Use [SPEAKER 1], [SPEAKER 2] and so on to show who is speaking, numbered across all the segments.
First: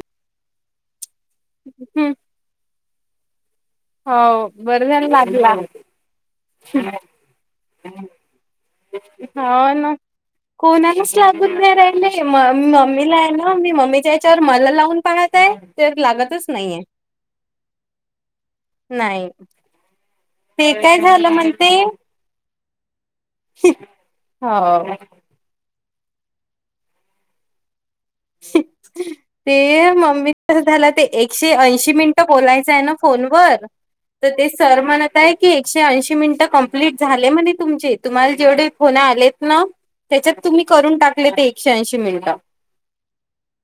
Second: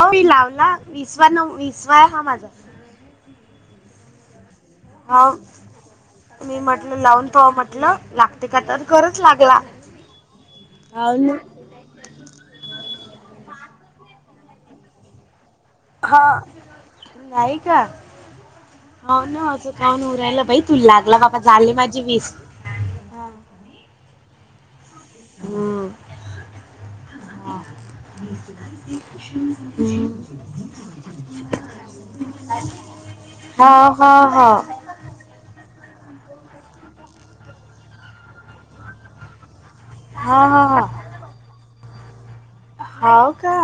[SPEAKER 1] हो लावला विसवा न विसवा
[SPEAKER 2] हं
[SPEAKER 1] हा माझा
[SPEAKER 2] हो बरं झालं
[SPEAKER 1] हो
[SPEAKER 2] लागला
[SPEAKER 1] मी म्हटल लावून पहाव म्हटलं लागते का तर खरंच लागला
[SPEAKER 2] हो ना कोणालाच
[SPEAKER 1] हो ना
[SPEAKER 2] लागत नाही राहि नाही म मम्मीला आहे ना मी मम्मीच्या हेच्यावर मला लावून पाहत आहे तर
[SPEAKER 1] हा
[SPEAKER 2] लागतच नाहीये
[SPEAKER 1] नाही का हो
[SPEAKER 2] नाही
[SPEAKER 1] ना अस का होऊन राहील बाई
[SPEAKER 2] ते
[SPEAKER 1] तू
[SPEAKER 2] काय
[SPEAKER 1] लागला
[SPEAKER 2] झालं
[SPEAKER 1] मका
[SPEAKER 2] म्हणते
[SPEAKER 1] झाले माझी वीस हा.
[SPEAKER 2] [inaudible]
[SPEAKER 1] हो
[SPEAKER 2] ते मम्मी
[SPEAKER 1] हा
[SPEAKER 2] कसं झालं ते
[SPEAKER 1] [inaudible]
[SPEAKER 2] फोन वर तर ते सर म्ह ताई ते एकशे ऐशी मिनिटं कंप्लीट झाले म्हणे तुमचे तुम्हाला जेवढे फोनं आलेत ना त्याच्यात
[SPEAKER 1] हो
[SPEAKER 2] तुम्ही
[SPEAKER 1] हो हो
[SPEAKER 2] करून टाकले ते एकशे ऐंशी मिनिटं
[SPEAKER 1] हो का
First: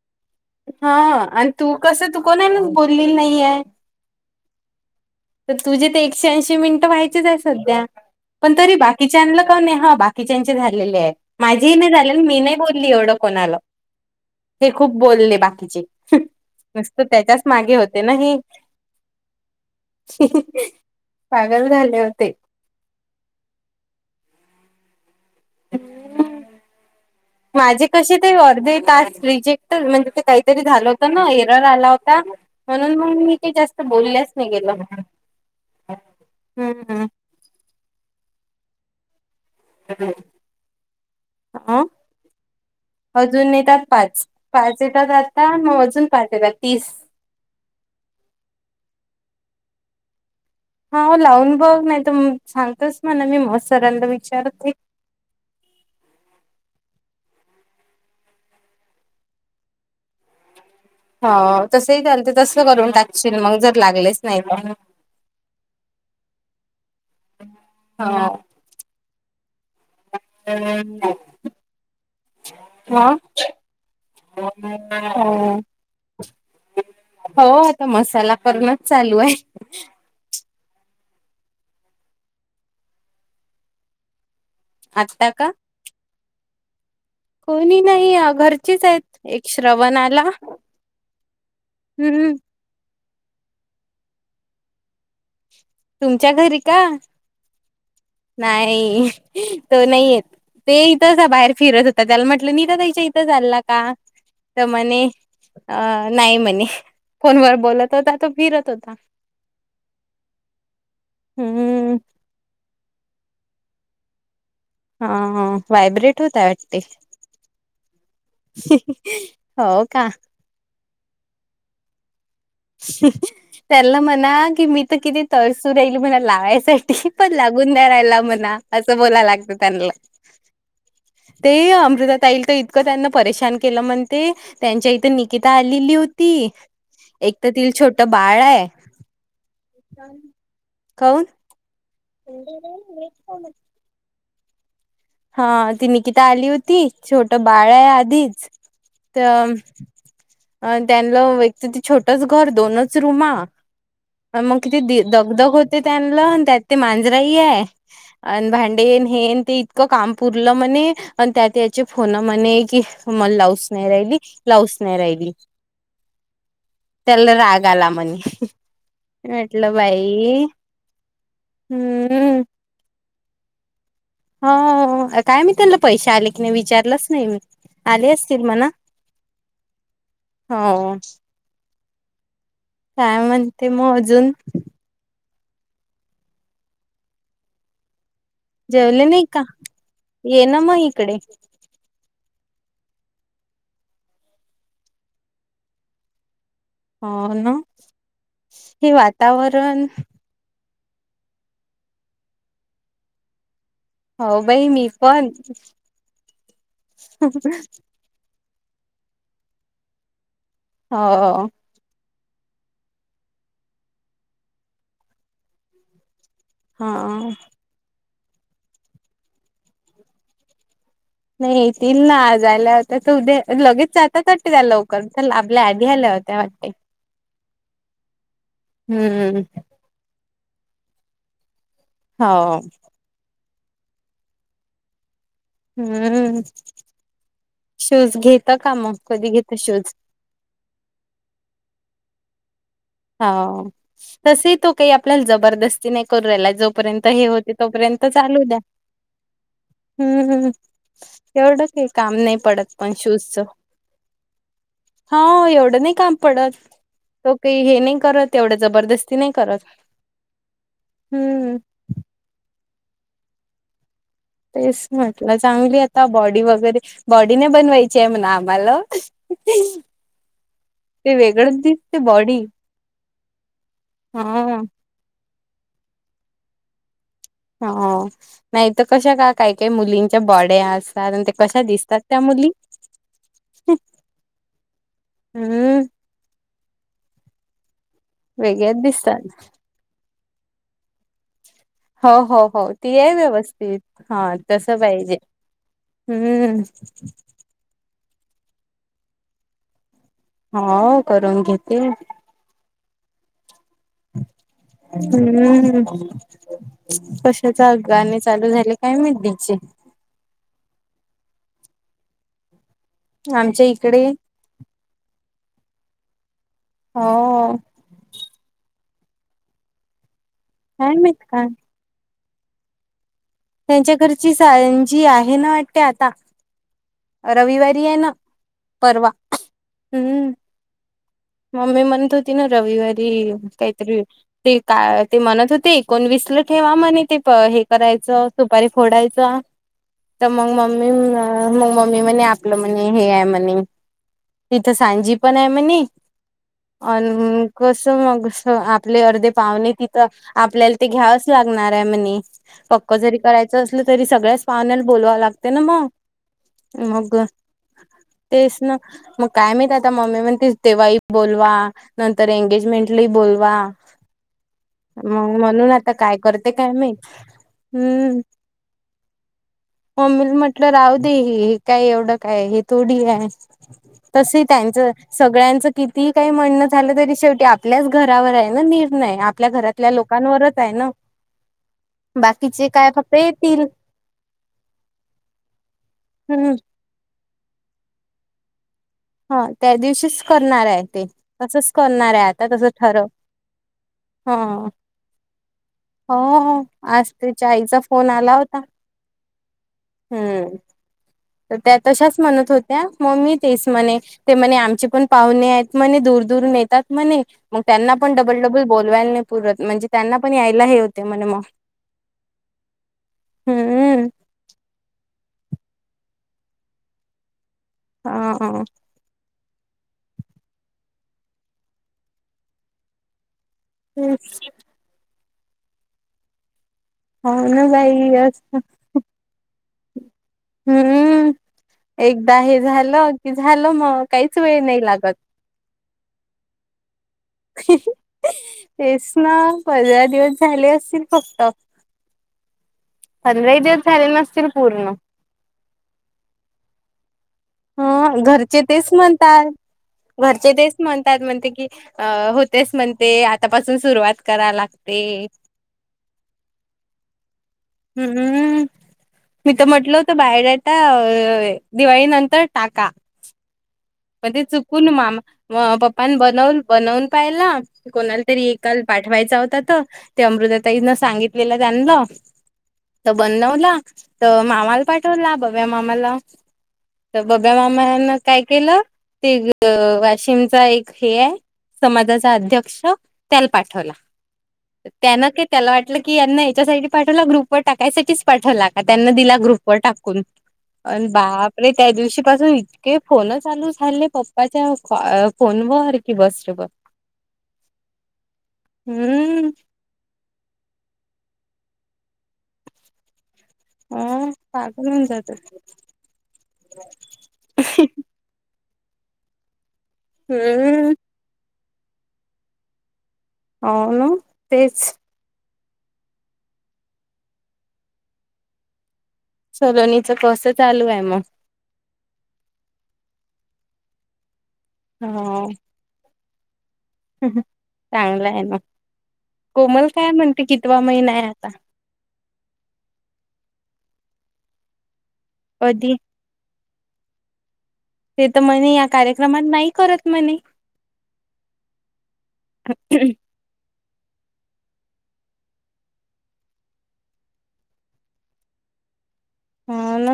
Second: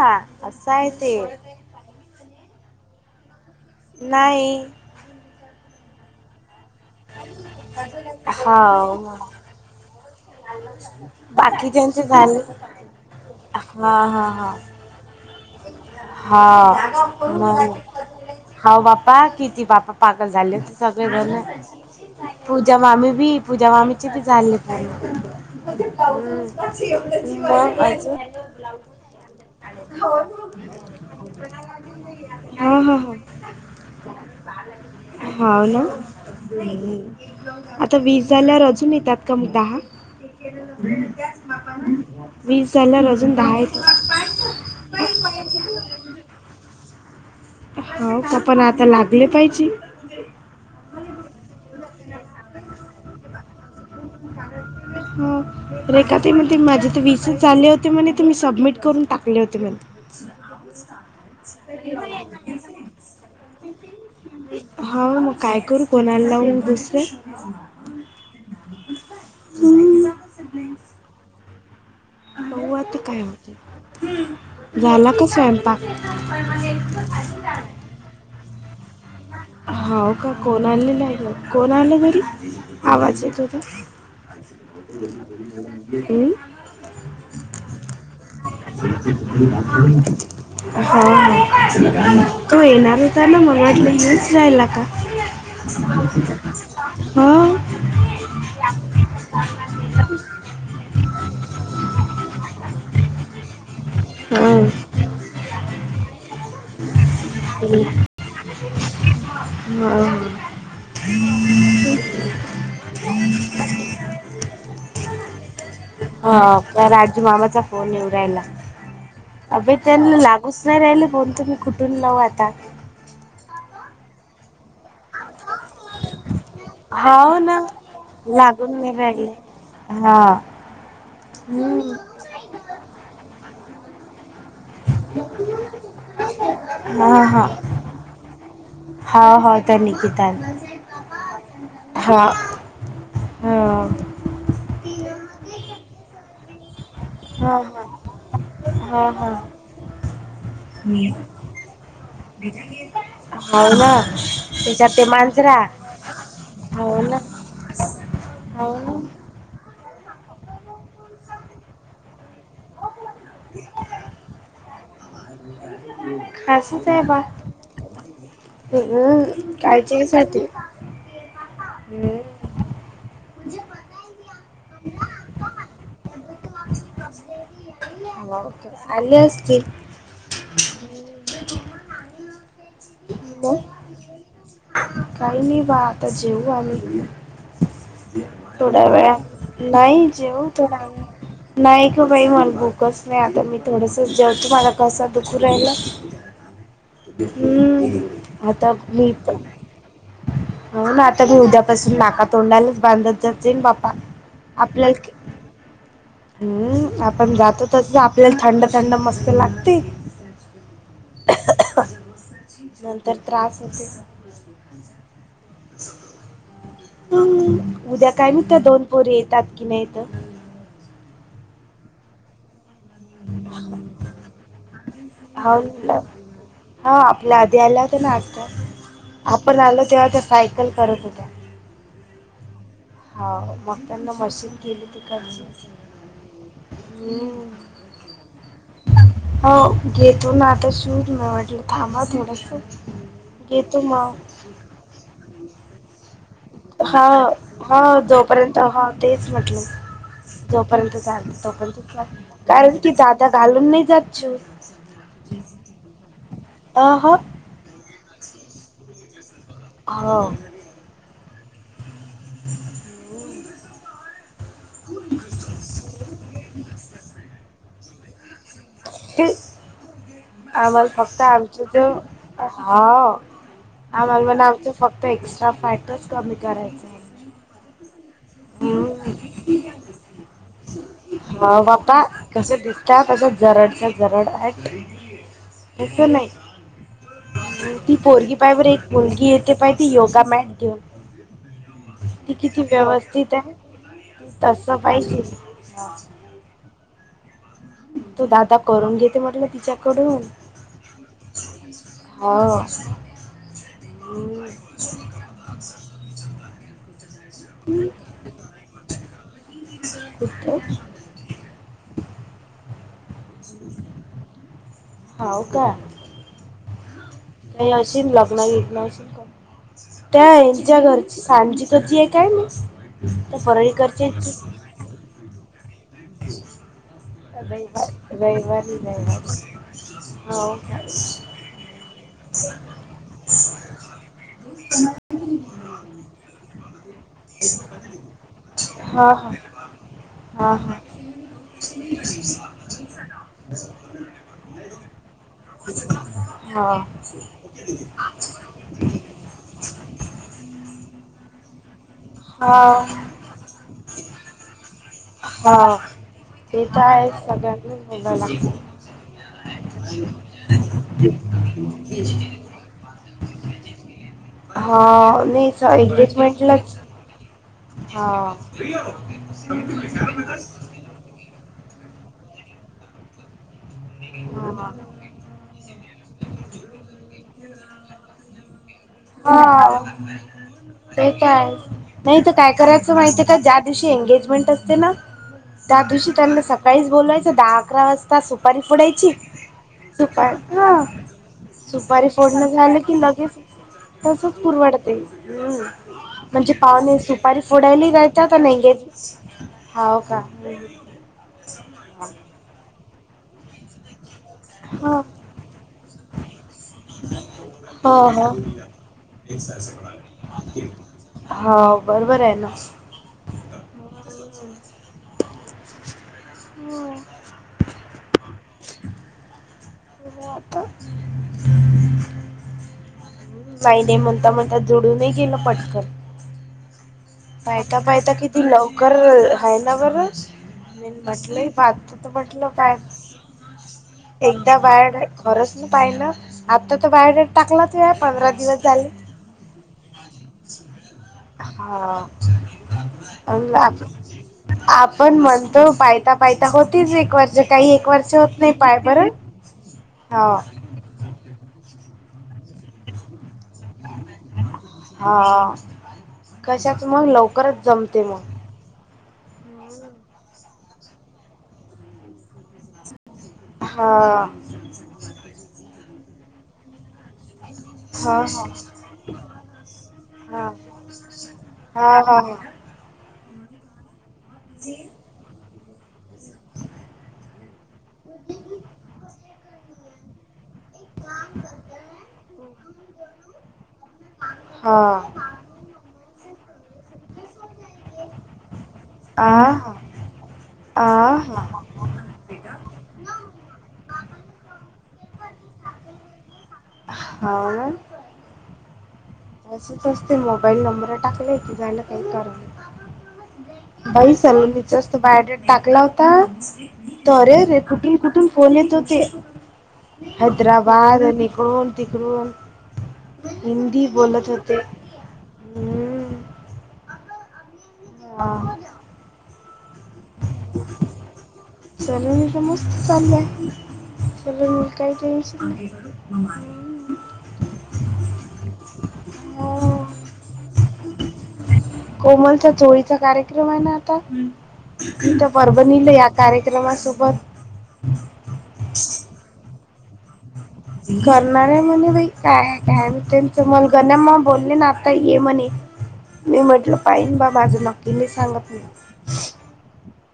[SPEAKER 1] असं आहे
[SPEAKER 2] हा
[SPEAKER 1] ते
[SPEAKER 2] आणि तू कसं तू कोणालाच बोलेली नाही आहे
[SPEAKER 1] नाही
[SPEAKER 2] तर तुझे ते एकशे ऐशी मिनटं व्हायचीच आहेत सध्या पण तरी
[SPEAKER 1] हो
[SPEAKER 2] बाकीच्यान्ला नाही हा बाकीच्यांचे झालेली आहे माझे ही नाही झाले मी नाही बोलली एवढं कोणाला
[SPEAKER 1] हा हा हा
[SPEAKER 2] हे खूप बोलले बाकीचे नुसतं त्याच्याच मागे होते ना हे
[SPEAKER 1] हो बाप्पा किती बापा पागल झालेत ते सगळेजणं
[SPEAKER 2] पागल झाले होते
[SPEAKER 1] पूजा मामी बी पूजा मामीची किती झालेत जी
[SPEAKER 2] माझे कसे ते
[SPEAKER 1] [inaudible]
[SPEAKER 2] अर्धे तास फ्री चे म्हणजे ते काहीतरी झालं होत ना एरर आला होता
[SPEAKER 1] हा हा
[SPEAKER 2] म्हणून मग
[SPEAKER 1] हा
[SPEAKER 2] मी ते जास्त बोलल्याच नाही गेलं
[SPEAKER 1] हो ना
[SPEAKER 2] हम्म
[SPEAKER 1] आता वीस झाल्यावर अजून येतात का मग दहा
[SPEAKER 2] अ
[SPEAKER 1] वीस झाल्यावर अजून दहा
[SPEAKER 2] येतात
[SPEAKER 1] येता
[SPEAKER 2] पाच पाच येतात, आता मग अजून पाच येतात तीस
[SPEAKER 1] हो, पण आता लागले पाहिजे.
[SPEAKER 2] हा लावून बघ नाही. तर सांग तस मला मी मग सरांना विचारते.
[SPEAKER 1] हम्म. रेखा ताई म्हणते माझे तर वीसंच झाले होते म्हणे ते मी सबमिट करून टाकले होते म्हणते ह [inaudible]
[SPEAKER 2] हो तसही चालत, तस करून टाकशील मग जर लागलेच नाही तर.
[SPEAKER 1] हो मग काय करू कोणाला लावू दुसरं.
[SPEAKER 2] हाम्
[SPEAKER 1] हम्म
[SPEAKER 2] [inaudible]
[SPEAKER 1] बऊ आ ते काय होते. झाला का स्वयंपा?
[SPEAKER 2] तर मसाला करूनच चालू आहे.
[SPEAKER 1] हो का कोण आलेला आहे. कोण आलं घरी आवाज येतो होता.
[SPEAKER 2] आता का
[SPEAKER 1] तुम्ही.
[SPEAKER 2] कोणी नाही घर
[SPEAKER 1] हा
[SPEAKER 2] हम्म
[SPEAKER 1] ह. तो येणार होता ना मला वाटलं मीच जायला लागणार.
[SPEAKER 2] तुमच्या घरी का
[SPEAKER 1] हम
[SPEAKER 2] नाही, तो नाही येत. ते इथं बाहेर फिरत होता. त्याला म्हटलं नी तर त्याच्या इथं चालला का
[SPEAKER 1] हा
[SPEAKER 2] तर म्हणे, नाही म्हणे. फोन व बोलत होता, तो फिरत होता.
[SPEAKER 1] हम.
[SPEAKER 2] हम्म. हा वयब्रेट
[SPEAKER 1] ह राजूमामाचा फोन येव रायला अभ
[SPEAKER 2] हो का?
[SPEAKER 1] त्यांना लाग. उसमा राहिला फोन तुम्ही खुठून लावू आता.
[SPEAKER 2] त्याला म्हणा की मी किती तळसू राहील म्हणा लावायसाठी पण
[SPEAKER 1] हाव ना
[SPEAKER 2] लागून द्या राहिला म्हणा
[SPEAKER 1] लागून नाही
[SPEAKER 2] असं बोलाय
[SPEAKER 1] राहिले
[SPEAKER 2] लागतं त्यांला
[SPEAKER 1] हा,
[SPEAKER 2] ते
[SPEAKER 1] हम्म.
[SPEAKER 2] अमृता ताई ताई. क त्यांना परेशान केलं म्हणते, त्यांच्या इथं निकिता आलेली होती.
[SPEAKER 1] हा
[SPEAKER 2] एक
[SPEAKER 1] हा,
[SPEAKER 2] तर तिला छोट बाळ आहे
[SPEAKER 1] हा हा निकीता आली.
[SPEAKER 2] काऊन
[SPEAKER 1] हा हा.
[SPEAKER 2] हा ती निकिता आली होती. छोट
[SPEAKER 1] हा
[SPEAKER 2] बाळ आहे,
[SPEAKER 1] हा
[SPEAKER 2] आधीच
[SPEAKER 1] हा हा
[SPEAKER 2] तर अ त्यांला एकत ते छोटच घर दोनच रुमा
[SPEAKER 1] हाव ना
[SPEAKER 2] मग
[SPEAKER 1] त्याच्यात
[SPEAKER 2] किती
[SPEAKER 1] ते मांजरा
[SPEAKER 2] दगधग होत. ते त्यांलं त्यात ते
[SPEAKER 1] हाव ना
[SPEAKER 2] मांजराही आहे आणि
[SPEAKER 1] हाव
[SPEAKER 2] भांडेन
[SPEAKER 1] ना
[SPEAKER 2] हेन ते. काम पुरलं म्हणे आणि त्यात याचे फोन म्हणे कि. मला लावच नाही राहिली, लावच नाही राहिली.
[SPEAKER 1] खासच आहे बा
[SPEAKER 2] त्याला राग आला म्हणे,
[SPEAKER 1] हम्म,
[SPEAKER 2] म्हटलं
[SPEAKER 1] काळजीसाठी
[SPEAKER 2] बाई हम्म.
[SPEAKER 1] जे,
[SPEAKER 2] हो काय मी त्यांना पैसे आले. विचारलंच नाही आले असतील
[SPEAKER 1] हाव
[SPEAKER 2] मणा,
[SPEAKER 1] का? आले असतील
[SPEAKER 2] हो काय म्हणते मग अजून
[SPEAKER 1] काही नाही बा आता जेऊ राहिले. थोड्या
[SPEAKER 2] जेवले
[SPEAKER 1] वेळा,
[SPEAKER 2] नाही का?
[SPEAKER 1] नाही
[SPEAKER 2] ये
[SPEAKER 1] जेऊ
[SPEAKER 2] ना
[SPEAKER 1] थोडा.
[SPEAKER 2] मग इकडे
[SPEAKER 1] नाही का बाई म्हण बूकच नाही आता मी थोडस जवतु मला कसा दुख राहिला.
[SPEAKER 2] हो ना
[SPEAKER 1] हम्म आता
[SPEAKER 2] हे
[SPEAKER 1] मी प.
[SPEAKER 2] वातावरण
[SPEAKER 1] हो ना आता मी उद्यापासून नाका तोडालाच बांधत जाते बाप्
[SPEAKER 2] हो बाई मी पण
[SPEAKER 1] हम्म आपण जातो तरच आपल्याला थंड थंड मस्त लागते
[SPEAKER 2] हो
[SPEAKER 1] नंतर त्रास होते चून खचा
[SPEAKER 2] हा
[SPEAKER 1] उद्या काय नत दोन पोरी येतात कि नाहीत
[SPEAKER 2] नाही त नाजला त्या तर उद्या लगेच जाताात वाटते त्या लवकर च
[SPEAKER 1] हाव
[SPEAKER 2] आपल्या आध
[SPEAKER 1] ना
[SPEAKER 2] आल्या होत्या वाटते
[SPEAKER 1] हा आपल्या आध आला तर नात
[SPEAKER 2] हम्म
[SPEAKER 1] आपण आल तेव्हा त्या सायकल करत होत्या
[SPEAKER 2] हो
[SPEAKER 1] होा मग त्यांना मशीन केली ती ख
[SPEAKER 2] हम्म
[SPEAKER 1] ह
[SPEAKER 2] शूज घेेत का मग कधी घेत शूज
[SPEAKER 1] एकेत नातस चूज म वटर थांबाला शो
[SPEAKER 2] हा तस तो काही आपल्याला जबरदस्ती नाही करू राहिला जो तपर्यंत
[SPEAKER 1] हा
[SPEAKER 2] हे होते
[SPEAKER 1] हा
[SPEAKER 2] तोपर्यंत चालू द्या
[SPEAKER 1] जोपर्यंत हा तेच म्हटलं
[SPEAKER 2] हम्म हम्
[SPEAKER 1] जोपर्यंत चालतं
[SPEAKER 2] एवढं
[SPEAKER 1] तोपर्यंत
[SPEAKER 2] का काम नाही
[SPEAKER 1] चालतं
[SPEAKER 2] पडत
[SPEAKER 1] कारण की
[SPEAKER 2] पण
[SPEAKER 1] दादा
[SPEAKER 2] शूजच
[SPEAKER 1] घालून नाही जात शूज
[SPEAKER 2] हा एवढं नाही काम पडत
[SPEAKER 1] अह
[SPEAKER 2] त काही हे नाही करत एवढ्या जबरदस्ती नाही करत
[SPEAKER 1] ह
[SPEAKER 2] हम्म
[SPEAKER 1] हो
[SPEAKER 2] तेच म्हटलं चांगली आता बॉडी वगैरे बॉडी नाही बनवायची आहे म्हणा आम्हाला
[SPEAKER 1] ते
[SPEAKER 2] [inaudible]
[SPEAKER 1] आम्हाला
[SPEAKER 2] ते
[SPEAKER 1] फक्त आमच
[SPEAKER 2] वेगळंच
[SPEAKER 1] ज
[SPEAKER 2] दिसते बॉडी
[SPEAKER 1] हो आम्हाला
[SPEAKER 2] हा
[SPEAKER 1] मण आमच फक्त एक्स्ट्रा फॅटच कमी करायचं आहे
[SPEAKER 2] हो नाही तर कशा का
[SPEAKER 1] हम्म
[SPEAKER 2] काय काय मुलींच्या बॉडे्या आस
[SPEAKER 1] ह बापा कसे दिसतात तस जरडच्या जरड आहे
[SPEAKER 2] हम्म
[SPEAKER 1] असेत नाही ती पोरगी पाहि बर
[SPEAKER 2] वेगळ्याच
[SPEAKER 1] एक
[SPEAKER 2] दिसतात.
[SPEAKER 1] मुलगी येते पाहि ती योगा मॅट देऊ
[SPEAKER 2] हो हो हो ती आहे व्यवस्थित हा
[SPEAKER 1] आहे
[SPEAKER 2] तस
[SPEAKER 1] तसं
[SPEAKER 2] पाहिजे हम्म
[SPEAKER 1] तू दादा करून घेते म्हट ना तिच्याकडून
[SPEAKER 2] हो करून घेते
[SPEAKER 1] हो
[SPEAKER 2] हम्म ह कशाचा अगाणी चालू झाले काय मचे
[SPEAKER 1] कुठ
[SPEAKER 2] आमच्या इकडे
[SPEAKER 1] हाव का
[SPEAKER 2] हो
[SPEAKER 1] काही अशी लग्न घेतण अ कर त्याच्या
[SPEAKER 2] काय
[SPEAKER 1] घरची
[SPEAKER 2] माहित काय
[SPEAKER 1] सांज तची आहे काय मी तर परळी करची
[SPEAKER 2] जी आहे ना वाटते आता
[SPEAKER 1] र
[SPEAKER 2] रविवारी आहे ना
[SPEAKER 1] रहिवाारी
[SPEAKER 2] परवा
[SPEAKER 1] रहिवाारी हो
[SPEAKER 2] मग मी म्हणत होती ना रविवारी काहीतरी ते का ते म्हणत होते एकोणवीस ला ठेवा म्ह ते हे करायचं सुपारी
[SPEAKER 1] हा
[SPEAKER 2] फोडायचा
[SPEAKER 1] हा
[SPEAKER 2] तर मग
[SPEAKER 1] हा
[SPEAKER 2] मम्मी मग मम्मी म्हणे आपलं म्हणे हे आहे म्हणे तिथं सांजी पण आहे म्हणे
[SPEAKER 1] हा
[SPEAKER 2] अण हम्म कस मग आपले अर्धे पाहुणे तिथं आपल्याला ते घ्यावंच लागणार आहे म्हणे
[SPEAKER 1] हा हा
[SPEAKER 2] पक्क जरी करायचं असलं तरी सगळ्याच पाहण्याला बोलवावं लागते ना
[SPEAKER 1] हा
[SPEAKER 2] म
[SPEAKER 1] ते तर आहे
[SPEAKER 2] मग
[SPEAKER 1] सगळ्यांनाच बोलावं
[SPEAKER 2] तेच
[SPEAKER 1] लागतं
[SPEAKER 2] ना मग काय माहित आता मम्मी म्हणते तेव्हाही बोलवा नंतर एंगेजमेंटले हो बोलवा.
[SPEAKER 1] हा
[SPEAKER 2] मग
[SPEAKER 1] नाही
[SPEAKER 2] म्हणून
[SPEAKER 1] सॉरी
[SPEAKER 2] आता काय करते काय
[SPEAKER 1] एंगेजमेंटलाच
[SPEAKER 2] माहित
[SPEAKER 1] हा.
[SPEAKER 2] हम्म ते हे काय एवढं काय हे थोडी हाय
[SPEAKER 1] [unintelligible]
[SPEAKER 2] तसय त्यांचं सगळ्यांचं कितीही काही म्हणणं झालं तरी शेवटी आपल्याच घरावर हाय ना नि
[SPEAKER 1] हा ते तर आहे. नाही तर काय
[SPEAKER 2] बाकीचे
[SPEAKER 1] करायचं
[SPEAKER 2] फक्त
[SPEAKER 1] माहिती का ज्या
[SPEAKER 2] येतील
[SPEAKER 1] दिवशी एंगेजमेंट असते ना त्या दिवशी त्यांना
[SPEAKER 2] हम्म
[SPEAKER 1] सकाळीच बोलावायच दहा अकरा वाजता सुपारी फोडायची
[SPEAKER 2] ह त्या दिवशीच
[SPEAKER 1] सुपारी
[SPEAKER 2] करणार
[SPEAKER 1] हा
[SPEAKER 2] आहे ते तसच
[SPEAKER 1] सुपारी
[SPEAKER 2] करणार आहे
[SPEAKER 1] फोडण
[SPEAKER 2] आता तसं
[SPEAKER 1] झालं की
[SPEAKER 2] ठरव
[SPEAKER 1] लगेच तसच
[SPEAKER 2] ह
[SPEAKER 1] पुरवडते हम्म. म्हणजे
[SPEAKER 2] हो
[SPEAKER 1] पाव्हणे
[SPEAKER 2] आज
[SPEAKER 1] सुपारी
[SPEAKER 2] त्याच्या आईचा
[SPEAKER 1] फोडायला
[SPEAKER 2] फोन
[SPEAKER 1] निघायचा
[SPEAKER 2] आला
[SPEAKER 1] का नाही
[SPEAKER 2] होता
[SPEAKER 1] एंगेज हव का.
[SPEAKER 2] हम्म तर त्या तशाच म्हणत होत्या म्ममी तेच म्हणे ते म्हणे आमचे
[SPEAKER 1] हो
[SPEAKER 2] पण पाहुणे आहेत म्हणे दूर दूरून येतात म्हणे मग त्यांना
[SPEAKER 1] हो
[SPEAKER 2] पण
[SPEAKER 1] हो
[SPEAKER 2] डबल डबल बोलवायला नाही पुरत म्हणजे त्यांना पण यायला हे होते म्हणे म.
[SPEAKER 1] हो बरोबर आहे ना.
[SPEAKER 2] हम्म.
[SPEAKER 1] हम्म.
[SPEAKER 2] [unintelligible]
[SPEAKER 1] [unintelligible] नाही नाही म्हणता म्हणता जुडूनही गेलं पटकन.
[SPEAKER 2] हो ना
[SPEAKER 1] पाहयता पाहयता
[SPEAKER 2] बाई अस
[SPEAKER 1] किती लवकर्र हाय ना बर.
[SPEAKER 2] हम्म
[SPEAKER 1] म्हटलंय पाहता तर
[SPEAKER 2] एकदा
[SPEAKER 1] म्हटलं
[SPEAKER 2] हे
[SPEAKER 1] काय
[SPEAKER 2] झालं की झालं मग काहीच
[SPEAKER 1] एकदा
[SPEAKER 2] वेळ नाही लागत
[SPEAKER 1] बायोडाटा खरंच ना पाहि ना आता तर बायडेट टाकलाच आहे पंधरा दिवस झाले
[SPEAKER 2] तेच ना पंधरा दिवस झाले असतील. फक्त
[SPEAKER 1] हा.
[SPEAKER 2] पंधराही दिवस झाले नसतील पूर्ण
[SPEAKER 1] आपण म्हणतो पायता पायता होतील एक वर्ष काही एक वर्ष
[SPEAKER 2] ह
[SPEAKER 1] होत नाही
[SPEAKER 2] घरचे
[SPEAKER 1] पाय
[SPEAKER 2] तेच
[SPEAKER 1] बरं.
[SPEAKER 2] म्हणतात
[SPEAKER 1] हा
[SPEAKER 2] घरचे तेच म्हणतात म्हणते की अं होतेच म्हण ते आतापासून सुरुवात करा लागते.
[SPEAKER 1] हा कशाच मग लवकरच जमते मग.
[SPEAKER 2] हम्म मी तर म्हटलं होतं बायडेटा अं दिवाळी नंतर टाका.
[SPEAKER 1] हा.
[SPEAKER 2] पण ते चुकून मामा म पप्पाने बनवून बनवून पाहिला
[SPEAKER 1] हा
[SPEAKER 2] कोणाला तरी एकाल पाठवायचा होता त ते
[SPEAKER 1] हा.
[SPEAKER 2] अमृतताईन सांगितलेलं
[SPEAKER 1] हा
[SPEAKER 2] जानलं
[SPEAKER 1] हा
[SPEAKER 2] तर बनवला तर मामाला पाठवला बव्या मामाला तर बब्या मामान काय केलं अ वाशिमचा एक हे आहे समाजाचा अध्यक्ष त्याला पाठवला
[SPEAKER 1] हा हा
[SPEAKER 2] त्यान ते त्याला वाटलं की यांना याच्यासाठी पाठवलं ग्रुप व टाकायसाठीच पाठवला का त्यांना
[SPEAKER 1] हा
[SPEAKER 2] दिला
[SPEAKER 1] आ
[SPEAKER 2] ग्रुप
[SPEAKER 1] हा
[SPEAKER 2] वर टाकून अनं
[SPEAKER 1] आ हा.
[SPEAKER 2] बाप अरे त्या दिवशी पासून इतके फोन चालू हले पप्पाच्या फॉ अ फोन वर कि बस रे बस
[SPEAKER 1] हवं ना.
[SPEAKER 2] हम्म.
[SPEAKER 1] तसंच असते मोबाईल नंबर टाकले की झालं काय करण बाई
[SPEAKER 2] ह पागल
[SPEAKER 1] सलोणीचाच त
[SPEAKER 2] होऊन
[SPEAKER 1] बायोडाट
[SPEAKER 2] जातात
[SPEAKER 1] टाकला हो आता तरे रे कुठून कुठून फोन येत होते.
[SPEAKER 2] हम्म
[SPEAKER 1] हैदराबाद अनं इकडून तिकडून हिंदी
[SPEAKER 2] हो
[SPEAKER 1] बोलत होते
[SPEAKER 2] तेच
[SPEAKER 1] हम्म हा
[SPEAKER 2] सलोनीच कस चालू आहे म
[SPEAKER 1] सलोनीच मस्त चाललय सलोनीला काय टेन्शन नाय. हूं
[SPEAKER 2] चांगला आहे ना कोमल काय म्हणते कितवा महिना आहे आता?
[SPEAKER 1] कोमलचा चोळीचा कार्यक्रम आहे ना आता तिथ परभणीला
[SPEAKER 2] कधी
[SPEAKER 1] या कार्यक्रमासोबत
[SPEAKER 2] ते तर म्हणे या कार्यक्रमात नाही करत म्हणे.
[SPEAKER 1] करणार आहेत म्हणे बाई काय ये काय [unintelligible] ते मंग गण्या मं बोलले ना आता ये म्हणे. मी म्हटलं पाहिन बाबा अजून नक्की नाही सांगत मी.
[SPEAKER 2] हो ना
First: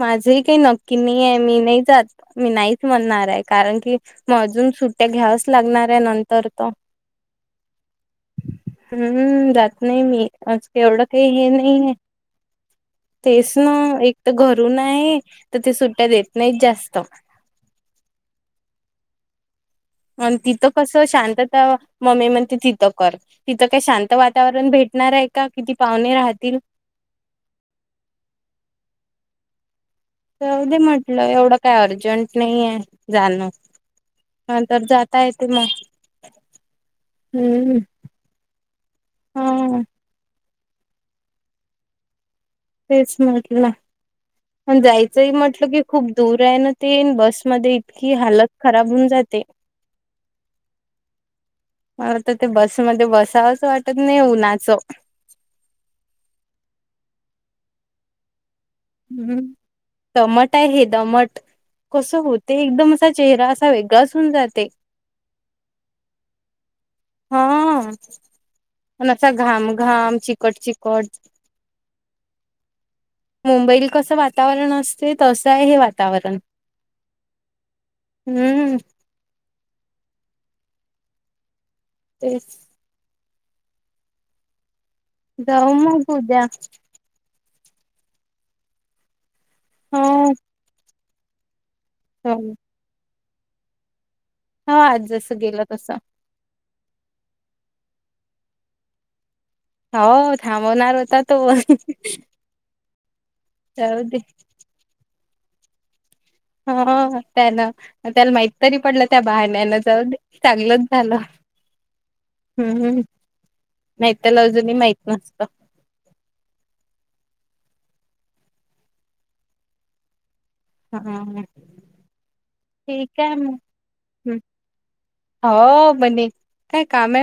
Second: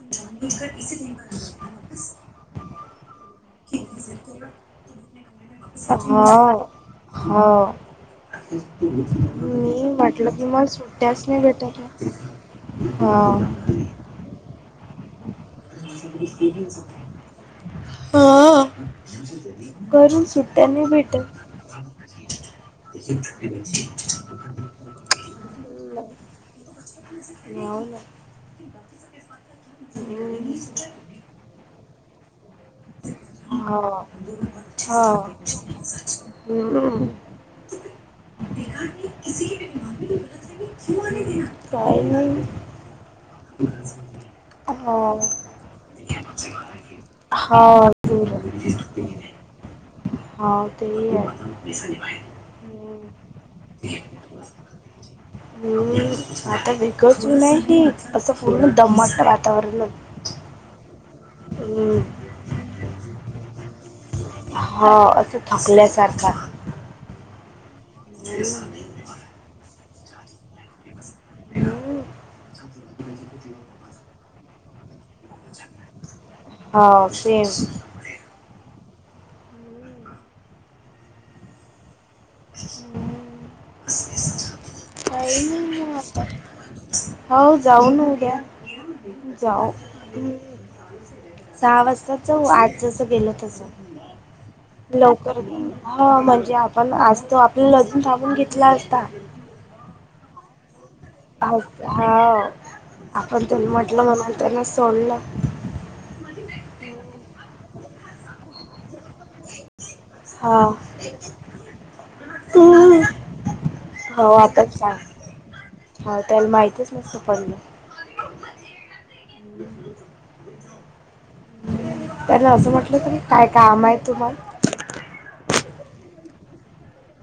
[SPEAKER 2] माझ ही काही नक्की नाहीये मी नाही जात मी नाहीच म्हणणार आहे. कारण कि मग अजून सुट्ट्या घ्यावच लागणार आहे नंतर
[SPEAKER 1] हो
[SPEAKER 2] त.
[SPEAKER 1] हो
[SPEAKER 2] हम्म जात
[SPEAKER 1] मी
[SPEAKER 2] नाही मी
[SPEAKER 1] म्हटलं की मला
[SPEAKER 2] आज एवढं
[SPEAKER 1] सुट्ट्याच
[SPEAKER 2] काही
[SPEAKER 1] नाही
[SPEAKER 2] हे
[SPEAKER 1] भेटत
[SPEAKER 2] नाहीये.
[SPEAKER 1] आहे. हो
[SPEAKER 2] तेच ना एक तर घरून आहे त ते सुट्ट्या देत नाहीत जास्त.
[SPEAKER 1] हो. करून
[SPEAKER 2] आणि
[SPEAKER 1] सुट्ट्या
[SPEAKER 2] तिथं
[SPEAKER 1] नाही
[SPEAKER 2] कसं
[SPEAKER 1] भेटत.
[SPEAKER 2] शांतता मम्मी म्हणते तिथं कर. तिथं काय शांत वातावरण भेटणार आहे का किती पाहुणे राहतील.
[SPEAKER 1] मावला
[SPEAKER 2] जाऊ दे म्हटलं एवढं काय अर्जंट नाहीेये.
[SPEAKER 1] हो हो
[SPEAKER 2] जाता येते मग हम्म हा
[SPEAKER 1] काय नाय
[SPEAKER 2] तेच म्हटला पण
[SPEAKER 1] हो
[SPEAKER 2] जायचंही म्हटलं की खूप दूर आहे ना तेनं.
[SPEAKER 1] हो
[SPEAKER 2] बसमध्ये इतकी हालत खराब होऊन जाते.
[SPEAKER 1] हो ते आहे.
[SPEAKER 2] मला तर ते बसमध्ये
[SPEAKER 1] हम्म.
[SPEAKER 2] बसावंच वाट तचं नाही उन्हाचं.
[SPEAKER 1] हूं आता वेगळचं ऊन हाय की असं पूर्ण दमटत
[SPEAKER 2] हम्म
[SPEAKER 1] वातावरण.
[SPEAKER 2] दमट आहे हे दमट
[SPEAKER 1] हम्म,
[SPEAKER 2] कसं होते एकदम असा चेहरा असा वेगळाच होऊन जाते.
[SPEAKER 1] हा असं थकल्यासारखा
[SPEAKER 2] हा
[SPEAKER 1] [unintelligible]
[SPEAKER 2] पण असा घाम घाम चिकट चिकट
[SPEAKER 1] हम्म,
[SPEAKER 2] मुंबईला कसं वात वातावरण असते तसं आहे हे वातावरण.
[SPEAKER 1] हा सेम.
[SPEAKER 2] हम्म. तेचं
[SPEAKER 1] काही
[SPEAKER 2] जाऊ
[SPEAKER 1] नाय म
[SPEAKER 2] मग
[SPEAKER 1] आता
[SPEAKER 2] उद्या
[SPEAKER 1] हो जाऊ ना उद्या जाऊ
[SPEAKER 2] हो
[SPEAKER 1] हं सहा वाजताच
[SPEAKER 2] हो
[SPEAKER 1] जाऊ आज जस गेलं तसं
[SPEAKER 2] आज जसं
[SPEAKER 1] लवकर
[SPEAKER 2] गेलं
[SPEAKER 1] जाऊ
[SPEAKER 2] तसं
[SPEAKER 1] हा म्हणजे आपण आज त आपल्याला अजून थांबून घेतला असता.
[SPEAKER 2] हो थांबवणार होतात
[SPEAKER 1] हा आपण त्यानां म्हटलं
[SPEAKER 2] जाऊ दे
[SPEAKER 1] म्हणून त्यांनी सोडलं.
[SPEAKER 2] हा त्यानं मं त्याला माहित तरी पटलं त्या बहण्यानं जाऊदे
[SPEAKER 1] हा
[SPEAKER 2] चांगलंच झालं. हम् हम् नाही त्याला अजून माहित नसत.
[SPEAKER 1] हा त्याला माहितीच नसत पडलं.
[SPEAKER 2] हा ह ह.
[SPEAKER 1] त्याने असं म्हटलं त काय काम आहे तुम्हा?
[SPEAKER 2] हो बनी काय काम.